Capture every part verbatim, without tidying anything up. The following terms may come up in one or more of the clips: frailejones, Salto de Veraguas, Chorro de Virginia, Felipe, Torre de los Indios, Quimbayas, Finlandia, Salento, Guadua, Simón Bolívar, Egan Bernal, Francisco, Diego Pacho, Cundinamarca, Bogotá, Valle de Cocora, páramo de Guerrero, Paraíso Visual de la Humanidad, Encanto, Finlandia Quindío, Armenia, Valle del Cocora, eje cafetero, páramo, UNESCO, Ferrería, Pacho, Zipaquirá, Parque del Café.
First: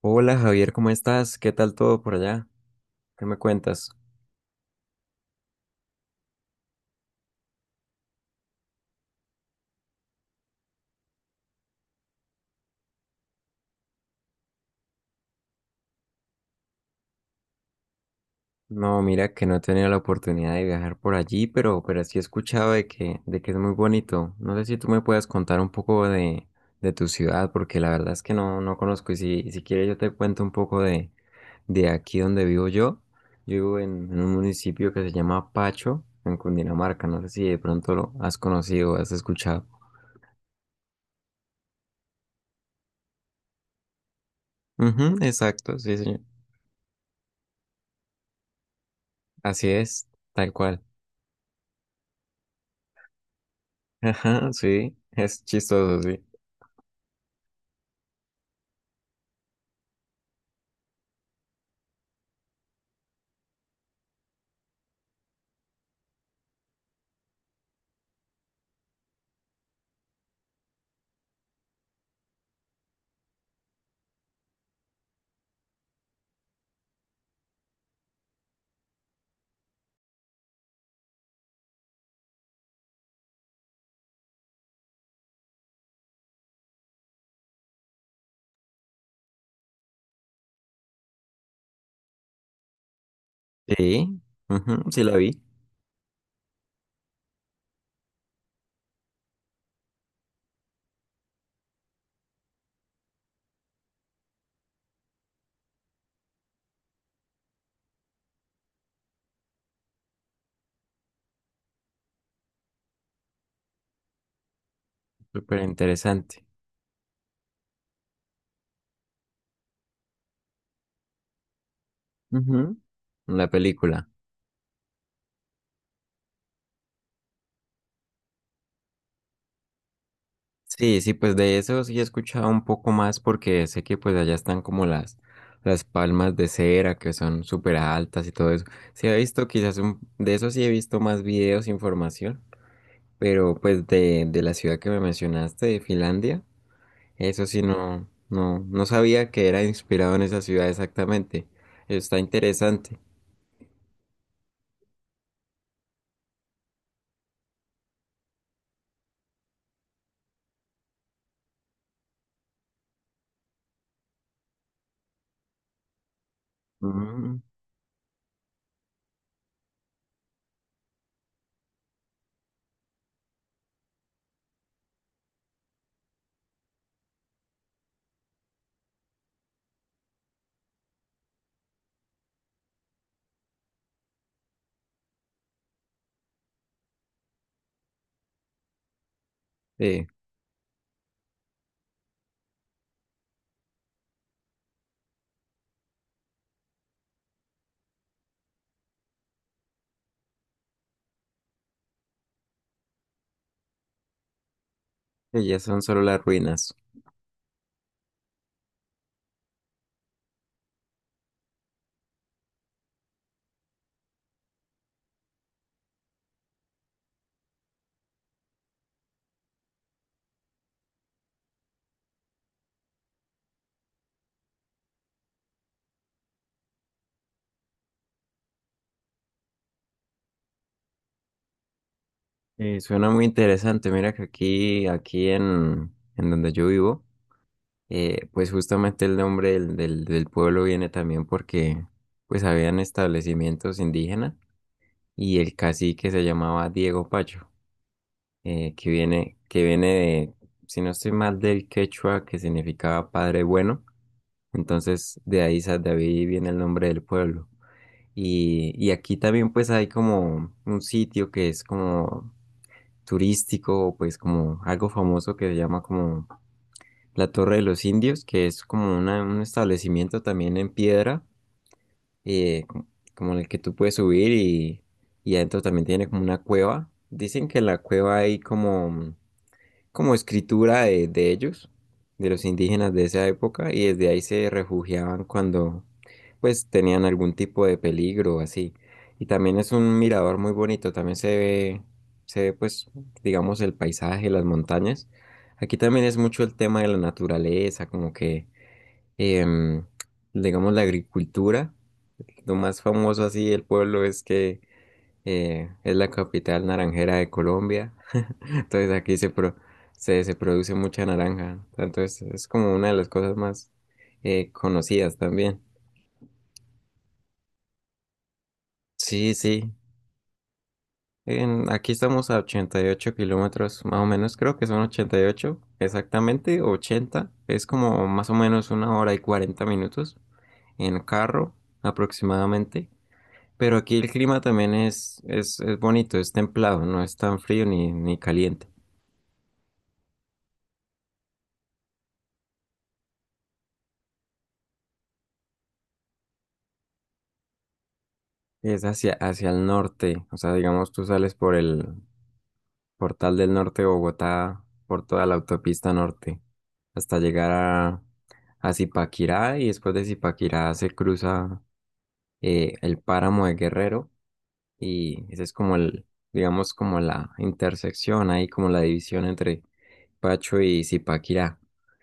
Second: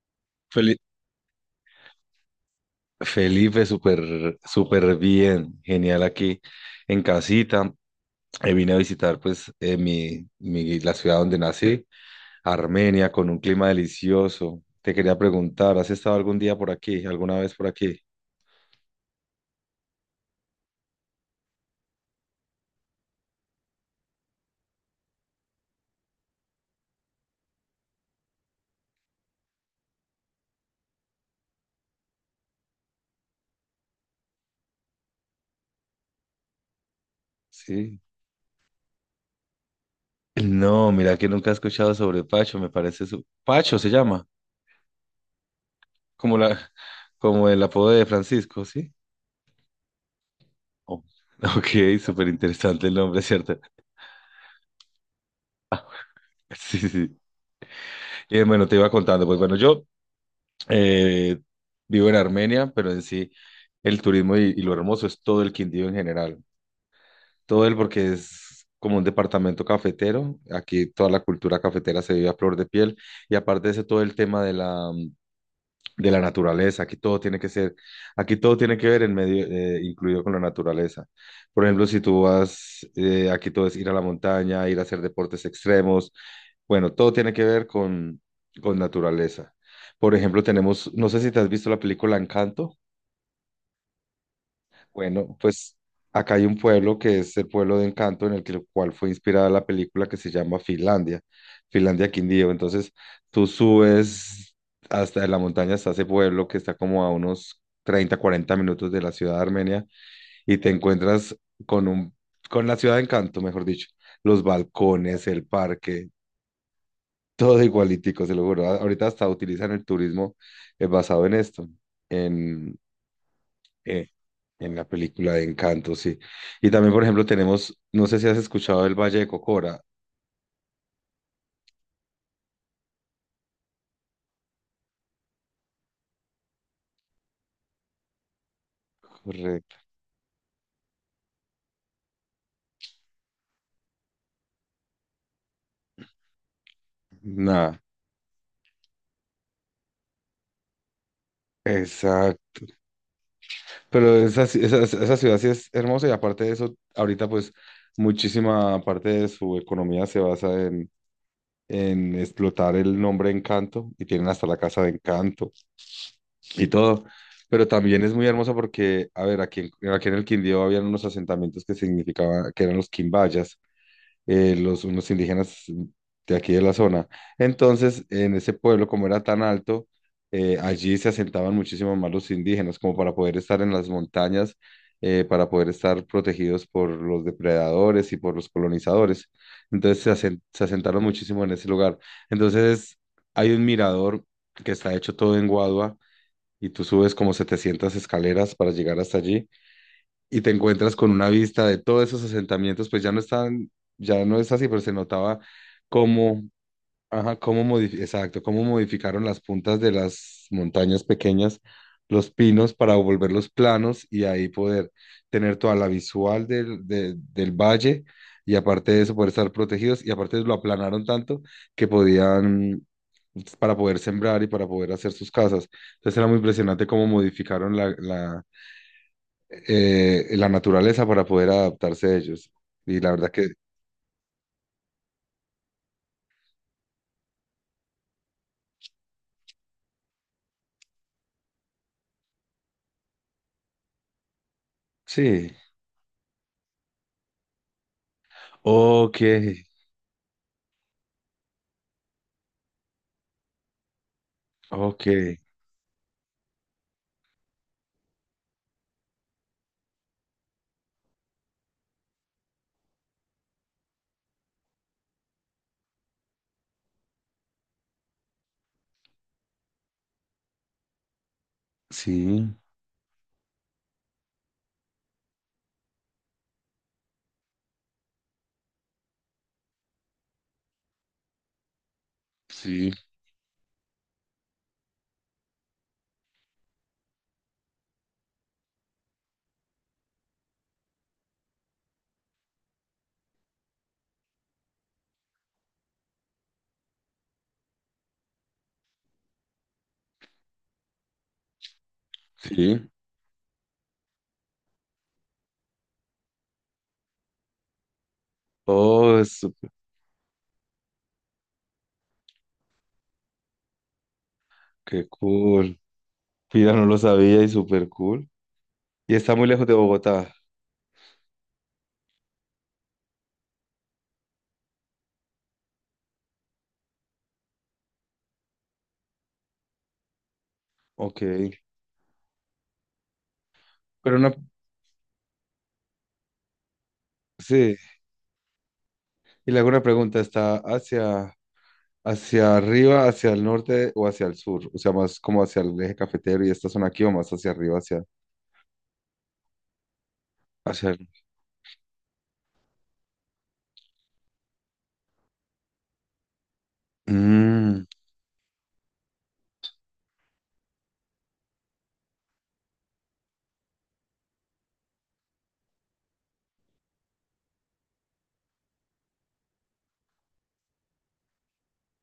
Hola Javier, Feli- ¿cómo estás? ¿Qué tal todo por allá? ¿Qué me Felipe, cuentas? súper, súper bien, genial aquí en casita. Eh, vine a visitar, pues eh, mi, mi- la ciudad donde nací, Armenia, con un clima delicioso. Te quería preguntar, ¿has estado algún día por aquí, alguna vez por aquí? No, mira que no he tenido la oportunidad de viajar por allí, pero, pero sí he escuchado de que, de que es muy bonito. No sé si tú me puedes contar un poco de, de tu ciudad, porque la verdad es que no, no conozco. Y si, si quieres yo te cuento un poco de, de aquí donde vivo yo. Yo vivo en, en un municipio que se llama Pacho, en Cundinamarca. No sé si de pronto Sí. lo has conocido o has escuchado. No, mira que nunca he escuchado sobre Pacho, me parece su... Pacho se llama Ujú, exacto, sí, señor. como la, como el apodo de Francisco, ¿sí? Así es, tal cual. Oh, ok, súper interesante el nombre, ¿cierto? Ajá, sí, es chistoso, sí. Sí, sí. Y bueno, te iba contando, pues bueno, yo... Eh, Vivo en Armenia, pero en sí el turismo y, y lo hermoso es todo el Quindío en general. Todo el, porque es como un departamento cafetero. Aquí toda la cultura cafetera se vive a flor de piel. Y aparte de eso, todo el tema de la, de la naturaleza. Aquí todo tiene que ser, aquí todo tiene que ver en medio, eh, incluido con la naturaleza. Por ejemplo, si tú vas, eh, aquí todo es ir a la montaña, ir a hacer deportes extremos. Bueno, todo tiene que ver con, con naturaleza. Por ejemplo, tenemos, no sé si te has visto la película Encanto. Sí, ujú, sí la Bueno, vi. pues acá hay un pueblo que es el pueblo de Encanto en el que- cual fue inspirada la película, que se llama Finlandia, Finlandia Quindío. Entonces tú subes hasta la montaña, hasta ese pueblo que está como a unos treinta cuarenta minutos de la ciudad de Armenia y te encuentras con un, con la ciudad de Encanto, mejor dicho, los balcones, el Súper parque, interesante. todo igualitico, se lo juro. A- Ahorita hasta utilizan el turismo eh, basado en esto, Ujú, la película. en la película de Encanto, sí. Y también, por ejemplo, tenemos, no sé si has escuchado el Valle de Cocora. Sí, sí, pues de eso sí he escuchado un poco más porque sé que pues allá están como las, las palmas de cera que son súper altas y todo eso. Sí he visto quizás Correcto. un, de eso sí he visto más videos, información, pero pues de, de la ciudad que me mencionaste, de Finlandia, eso sí Nada, no, no, no sabía que era inspirado en esa ciudad exactamente. Está exacto. interesante. Pero esa, ci- esa, esa ciudad sí es hermosa, y aparte de eso, ahorita pues muchísima parte de su economía se basa en, en explotar el nombre Encanto, y tienen hasta la casa de Encanto y todo. Ujú. Pero también es muy hermosa porque, a ver, aquí en, aquí en el Quindío habían unos asentamientos que significaban que eran los Quimbayas, eh, los, unos indígenas de aquí de la zona. Entonces, en ese pueblo, como era tan alto, eh, allí se asentaban muchísimo más los indígenas, como para poder estar en las montañas, eh, para poder estar protegidos por los depredadores y por los colonizadores. Entonces, Sí, se, asen- se asentaron muchísimo en ese lugar. Entonces, hay un mirador que está hecho todo en Guadua. Y tú subes como setecientas escaleras para llegar hasta allí y te encuentras con una vista de todos esos asentamientos. Pues ya no están, ya no es así, pero se notaba que ya son solo las cómo, ruinas. ajá, cómo modifi- exacto, cómo modificaron las puntas de las montañas pequeñas, los pinos, para volverlos planos y ahí poder tener toda la visual del, de- del valle, y aparte de eso poder estar protegidos, y aparte lo aplanaron tanto que podían, pues, para poder sembrar y para poder hacer sus casas. Entonces era muy impresionante cómo modificaron la, la- eh, la naturaleza para poder adaptarse a ellos. Eh, Y suena la muy verdad que interesante. Mira que aquí, aquí en, en donde yo vivo, eh, pues justamente el nombre del, del, del pueblo viene también porque pues habían establecimientos indígenas y sí. el cacique se llamaba Diego Pacho, eh, que Ok, viene, que viene de, si no estoy mal, del quechua que significaba padre bueno. ok. Entonces de ahí, sa- de ahí viene el nombre del pueblo. Y, y aquí también pues hay como un sitio que es como turístico, pues como algo famoso que se llama como la Torre de los Indios, que es como una- un establecimiento también en piedra, Sí, eh, co- como en el que tú puedes subir y, y, adentro también tiene como una cueva. Dicen que en la cueva hay como como escritura de, de ellos, de los indígenas sí, de esa época, y desde ahí se refugiaban cuando pues tenían algún tipo de peligro o así. Y también es un mirador muy bonito, también se ve, se ve pues digamos el paisaje, las montañas. Aquí también es mucho el tema de la naturaleza, como que em, digamos la agricultura. Lo más sí. famoso así del pueblo es que eh, es la capital naranjera de Colombia. Entonces aquí Oh, se, es pro- súper- se, se produce mucha naranja. Entonces es como una de las cosas más eh, qué conocidas también. cool. Mira, no lo sabía, y súper cool. ¿Y Sí, está muy lejos sí. de Bogotá? En- aquí estamos a ochenta y ocho kilómetros, más o menos, creo que son ochenta y ocho exactamente, ochenta. Es como más o menos una hora y cuarenta minutos en Ok. carro aproximadamente. Pero aquí el Pero una, clima también es, es, es bonito, es templado, no es tan frío sí. ni, ni caliente. Y le hago una pregunta, ¿está hacia, hacia arriba, hacia el norte o hacia el sur? O sea, más como hacia el eje cafetero y esta zona aquí, o más hacia arriba, hacia, Es hacia, hacia el norte, o sea, digamos, hacia tú el... sales por el Portal del Norte de Bogotá por toda la autopista norte hasta llegar Mm, a, a Zipaquirá y después de Zipaquirá se cruza eh, el páramo de Guerrero y ese es como el, digamos, como la intersección ahí, como la división entre Pacho y Zipaquirá.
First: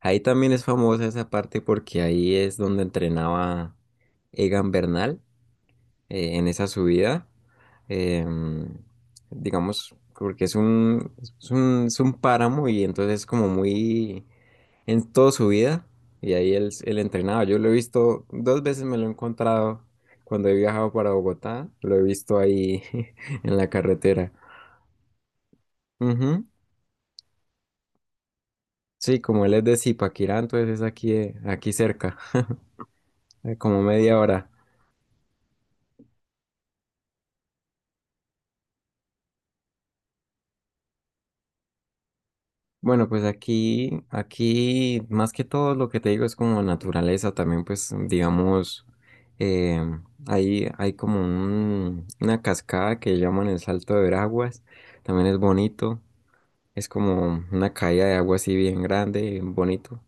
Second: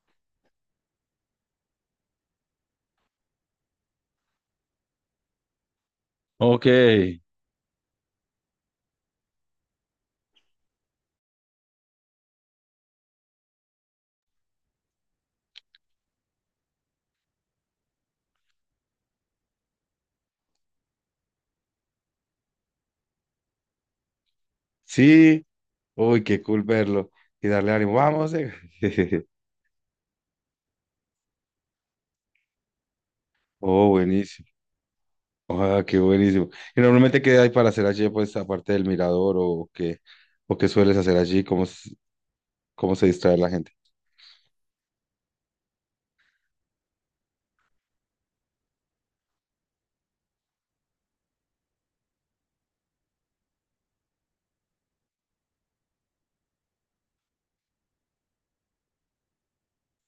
Ahí también es famosa esa parte porque ahí es donde entrenaba Egan Bernal eh, en ok. esa subida. em, digamos, porque es un, es un, es un páramo y entonces es como muy en toda su vida. Y ahí él, él entrenaba. Yo lo he visto dos veces, me lo he encontrado cuando he viajado para Bogotá. Lo he visto ahí en la carretera. Sí, uy, qué Ujú. cool verlo y darle ánimo. "Vamos, eh". Sí, como él es de Zipaquirá, entonces es aquí, eh, aquí cerca, eh, como Oh, media buenísimo. hora. Ah, qué buenísimo. ¿Y normalmente qué hay para hacer allí, pues, aparte del mirador, o qué, o qué sueles hacer allí? ¿Cómo, s- cómo se Bueno, pues distrae la gente? aquí, aquí más que todo lo que te digo es como naturaleza también, pues digamos, eh, hay, hay como un- una cascada que llaman el Salto de Veraguas, también es bonito, es como una caída de agua así bien grande, bien bonito.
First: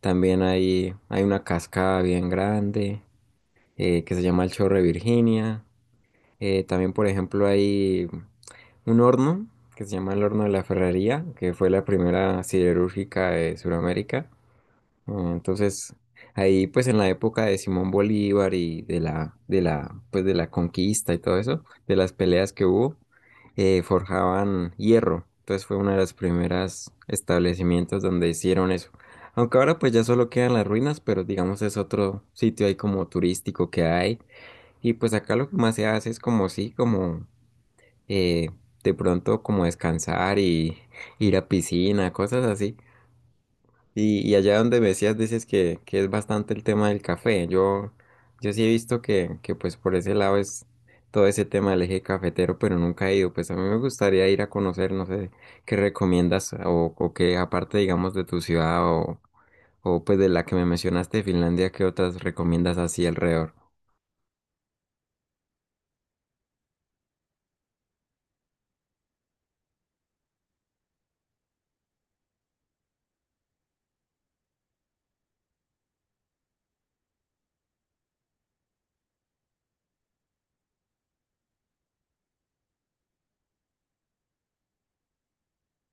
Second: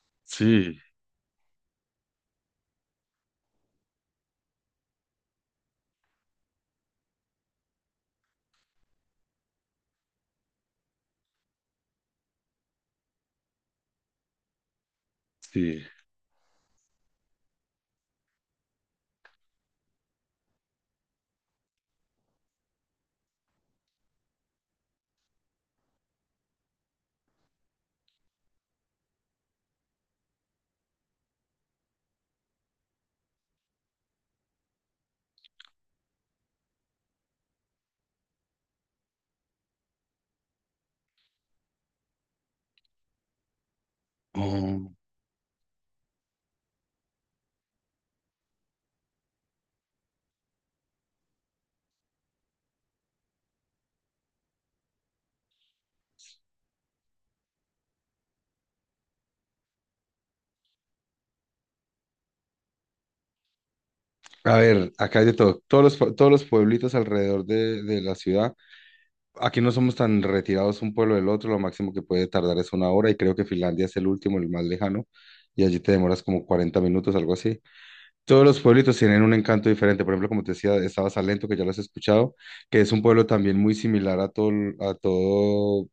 También Sí, hay, hay una cascada bien grande eh, que se llama el Chorro de Virginia. Eh, también, por ejemplo, hay un horno que se llama el horno de la Ferrería, que fue la primera siderúrgica de Sudamérica. Eh, sí. Entonces, ahí pues en la época de Simón Bolívar y de la, de la, pues de la conquista y todo eso, de las peleas que hubo, eh, forjaban hierro. Entonces fue uno de los primeros establecimientos donde hicieron eso. Aunque ahora pues ya solo quedan las ruinas, pero digamos es otro sitio ahí como turístico que hay. Y pues acá lo que más se hace es como sí, como eh, de pronto como descansar y ir a piscina, cosas así. Y, y allá donde me Mm, decías, dices que, que es bastante el tema del café. Yo, yo sí he visto que, que pues por ese lado es todo ese tema del eje cafetero, pero nunca he ido. Pues a mí me gustaría ir a conocer, no sé, qué recomiendas o, o qué aparte, digamos, de tu ciudad o, o pues de la que me mencionaste, de Finlandia, qué otras recomiendas así alrededor. A ver, acá hay de todo. Todos los, pue- todos los pueblitos alrededor de, de la ciudad. Aquí no somos tan retirados un pueblo del otro. Lo máximo que puede tardar es una hora, y creo que Finlandia es el último, el más lejano. Y allí te demoras como cuarenta minutos, algo así. Todos los pueblitos tienen un encanto diferente. Por ejemplo, como te decía, estaba Salento, que ya lo has escuchado, que es un pueblo también muy similar a todo, a todo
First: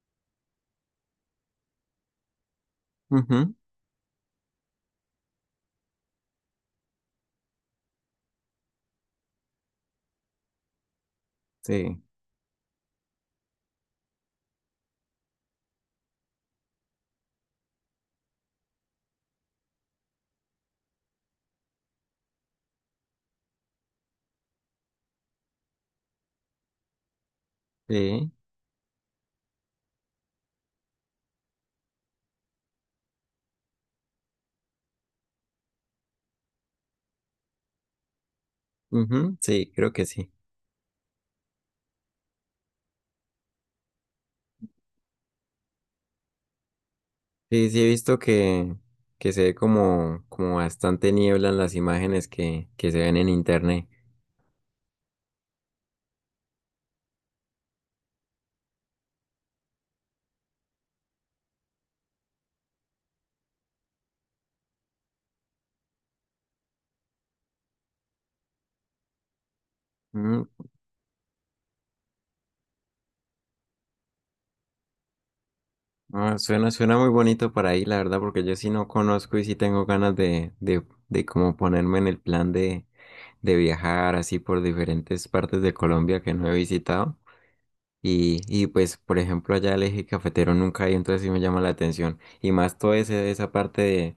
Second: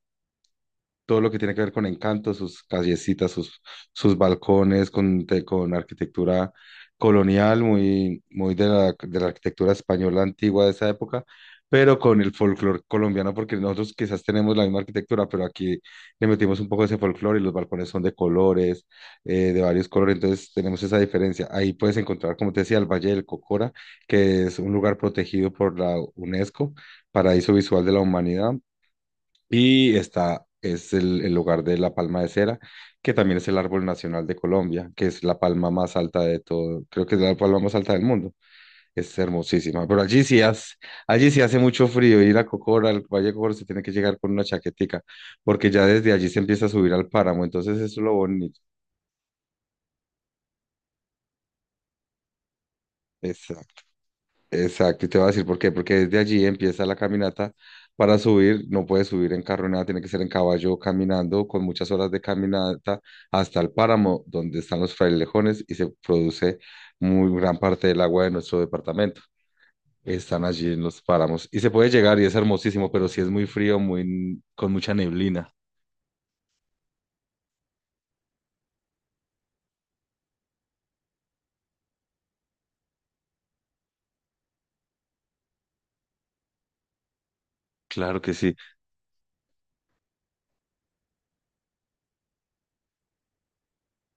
todo lo que tiene que ver con encanto: sus callecitas, Ujú, sus, sus balcones, con, te- con arquitectura colonial, muy, muy de la, de la arquitectura española antigua de esa época, pero sí, con el folclore colombiano, porque nosotros quizás tenemos la misma arquitectura, pero aquí le metimos un poco de ese folclore y los balcones son de colores, eh, de varios colores, entonces tenemos esa diferencia. Ahí puedes encontrar, como te decía, el Valle del Cocora, que es un lugar protegido por la UNESCO, Paraíso Visual de la sí, Humanidad, y está, es el, el lugar de la palma de cera, que también es el árbol nacional de Colombia, que es la palma más alta de todo. Creo que es la palma más alta del mundo. Es ujú, sí, hermosísima, creo pero que allí sí. sí hace, allí sí hace mucho frío. Ir a Cocora, al Valle de Cocora, se tiene que llegar con una chaquetica, porque ya desde allí se empieza a subir al páramo. Sí, Entonces sí eso he es lo visto bonito. que, que se ve como, como bastante niebla en las imágenes que, que se ven en internet. Exacto, y te voy a decir por qué: porque desde allí empieza la caminata. Para subir, no puedes subir en carro, ni nada, tiene que ser en caballo, caminando, con muchas horas de caminata hasta el páramo, donde están los frailejones y se produce muy gran parte del agua de nuestro departamento. Mm, Están allí en los páramos, y se puede llegar, y es hermosísimo, pero sí es muy frío, muy, con mucha neblina. ah, suena, suena muy bonito para ahí, la verdad, porque yo sí no conozco y sí tengo ganas de, de, de como ponerme en el plan de, de viajar así por diferentes partes de Colombia que no he visitado. Claro que Y, sí. y pues, por ejemplo, allá el eje cafetero nunca hay, entonces sí me llama la atención. Y más toda esa parte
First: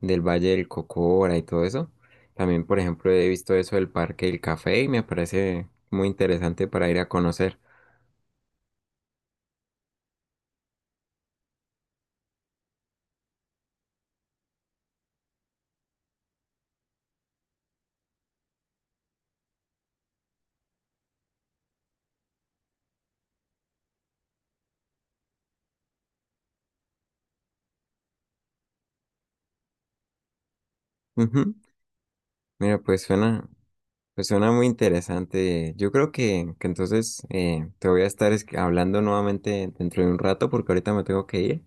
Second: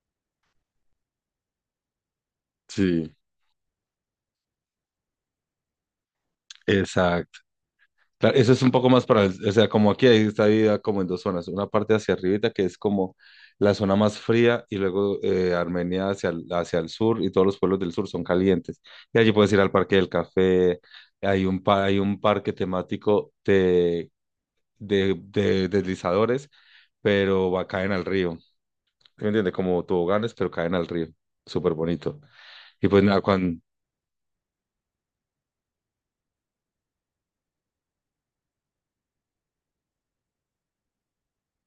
del Valle del Cocora y todo eso. También, por ejemplo, Sí, he visto eso del Parque del Café y me parece muy interesante para ir a exacto. conocer. Claro, eso es un poco más para, el- o sea, como aquí ahí está dividida como en dos zonas, una parte hacia arribita que es como la zona más fría, y luego, eh, Armenia hacia el, hacia el sur, y todos los pueblos del sur son calientes. Y allí puedes ir al Parque del Café. Hay un, pa- hay un parque temático de, de, de deslizadores, pero va, caen al río, ¿sí? ¿Me entiendes? Como toboganes, pero caen al río, Ujú. súper bonito. Mira, Y pues pues nada, suena, Juan, pues suena muy interesante. Yo creo que, que entonces eh, te voy a estar es- hablando nuevamente dentro de un rato porque ahorita me tengo que ir,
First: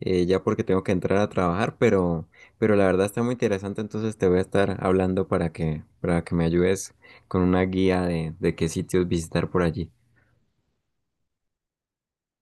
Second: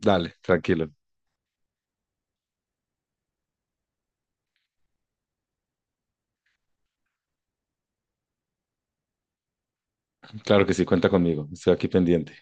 eh, ya porque tengo tranquilo, que entrar a trabajar, pero, pero la verdad está muy interesante, entonces te voy a estar hablando para que, para que me ayudes con una guía de, de qué sitios visitar por allí. claro que sí, cuenta conmigo, estoy aquí pendiente.